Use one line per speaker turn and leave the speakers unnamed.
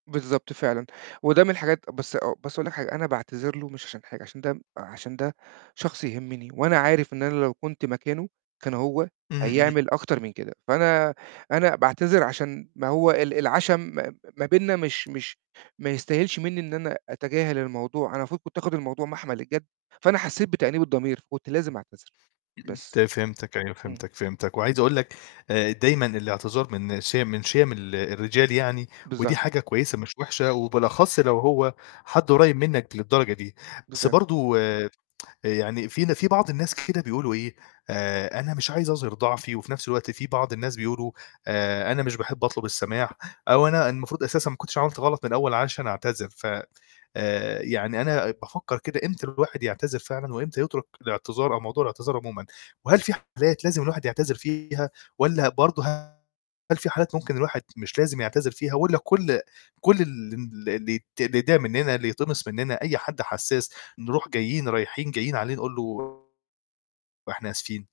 بالضبط، فعلًا، وده من الحاجات بس أ بس هاقول لك حاجة، أنا باعتذر له مش عشان حاجة عشان ده م عشان ده شخص يهمّني وأنا عارف إن أنا لو كنت مكانه كان هو
إمم، إمم.
هيعمل أكتر من كده، فأنا أنا باعتذر عشان ما هو ال العَشَم ما م ما بيننا مش مش ما يستاهلش منّي إن أنا أتجاهل الموضوع، أنا المفروض كنت آخُد الموضوع مَحمَل الجَد، فأنا حسّيت بتأنيب الضمير فكنت لازم أعتذر
إمم، إمم، ت
بس.
فهمتك أيوه،
إمم.
فهمتك، فهمتك، وعايز أقول لك آآ، دايمًا الإعتذار من شيَم من شيَم ال الرجال يعني ودي
بالظ
حاجة كويسة مش وِحشة وبالأخص لو هو حد قريّب منّك للدرجة دي، بس
[unintelligible]
برضه آآ يعني في ن في بعض الناس كده بيقولوا إيه: "آآ أنا مش عايز أظهِر ضعفي،" وفي نَفْس الوقت في بعض الناس بيقولوا: "آآ، أنا مش باحب أطلب السَماح أو أنا المفروض أساسًا ما كنتش عملت غلط من الأول عشان أنا أعتذر،" ف آآ يعني أنا بافكّر كده إمتى الواحد يعتذر فعلًا وإمتى يترُك الإعتذار أو موضوع الإعتذار عمومًا، وهل في حالات لازم الواحد يعتذر فيها والّا برضه هل في حالات ممكن الواحد مش لازم يعتذر فيها والّا كل كل الم ال اللي ت اللي يتضايق مننا، اللي يتقمص مننا، أي حد حساس نروح جايين رايحين جايين عليه نقول له إحنا آسفين.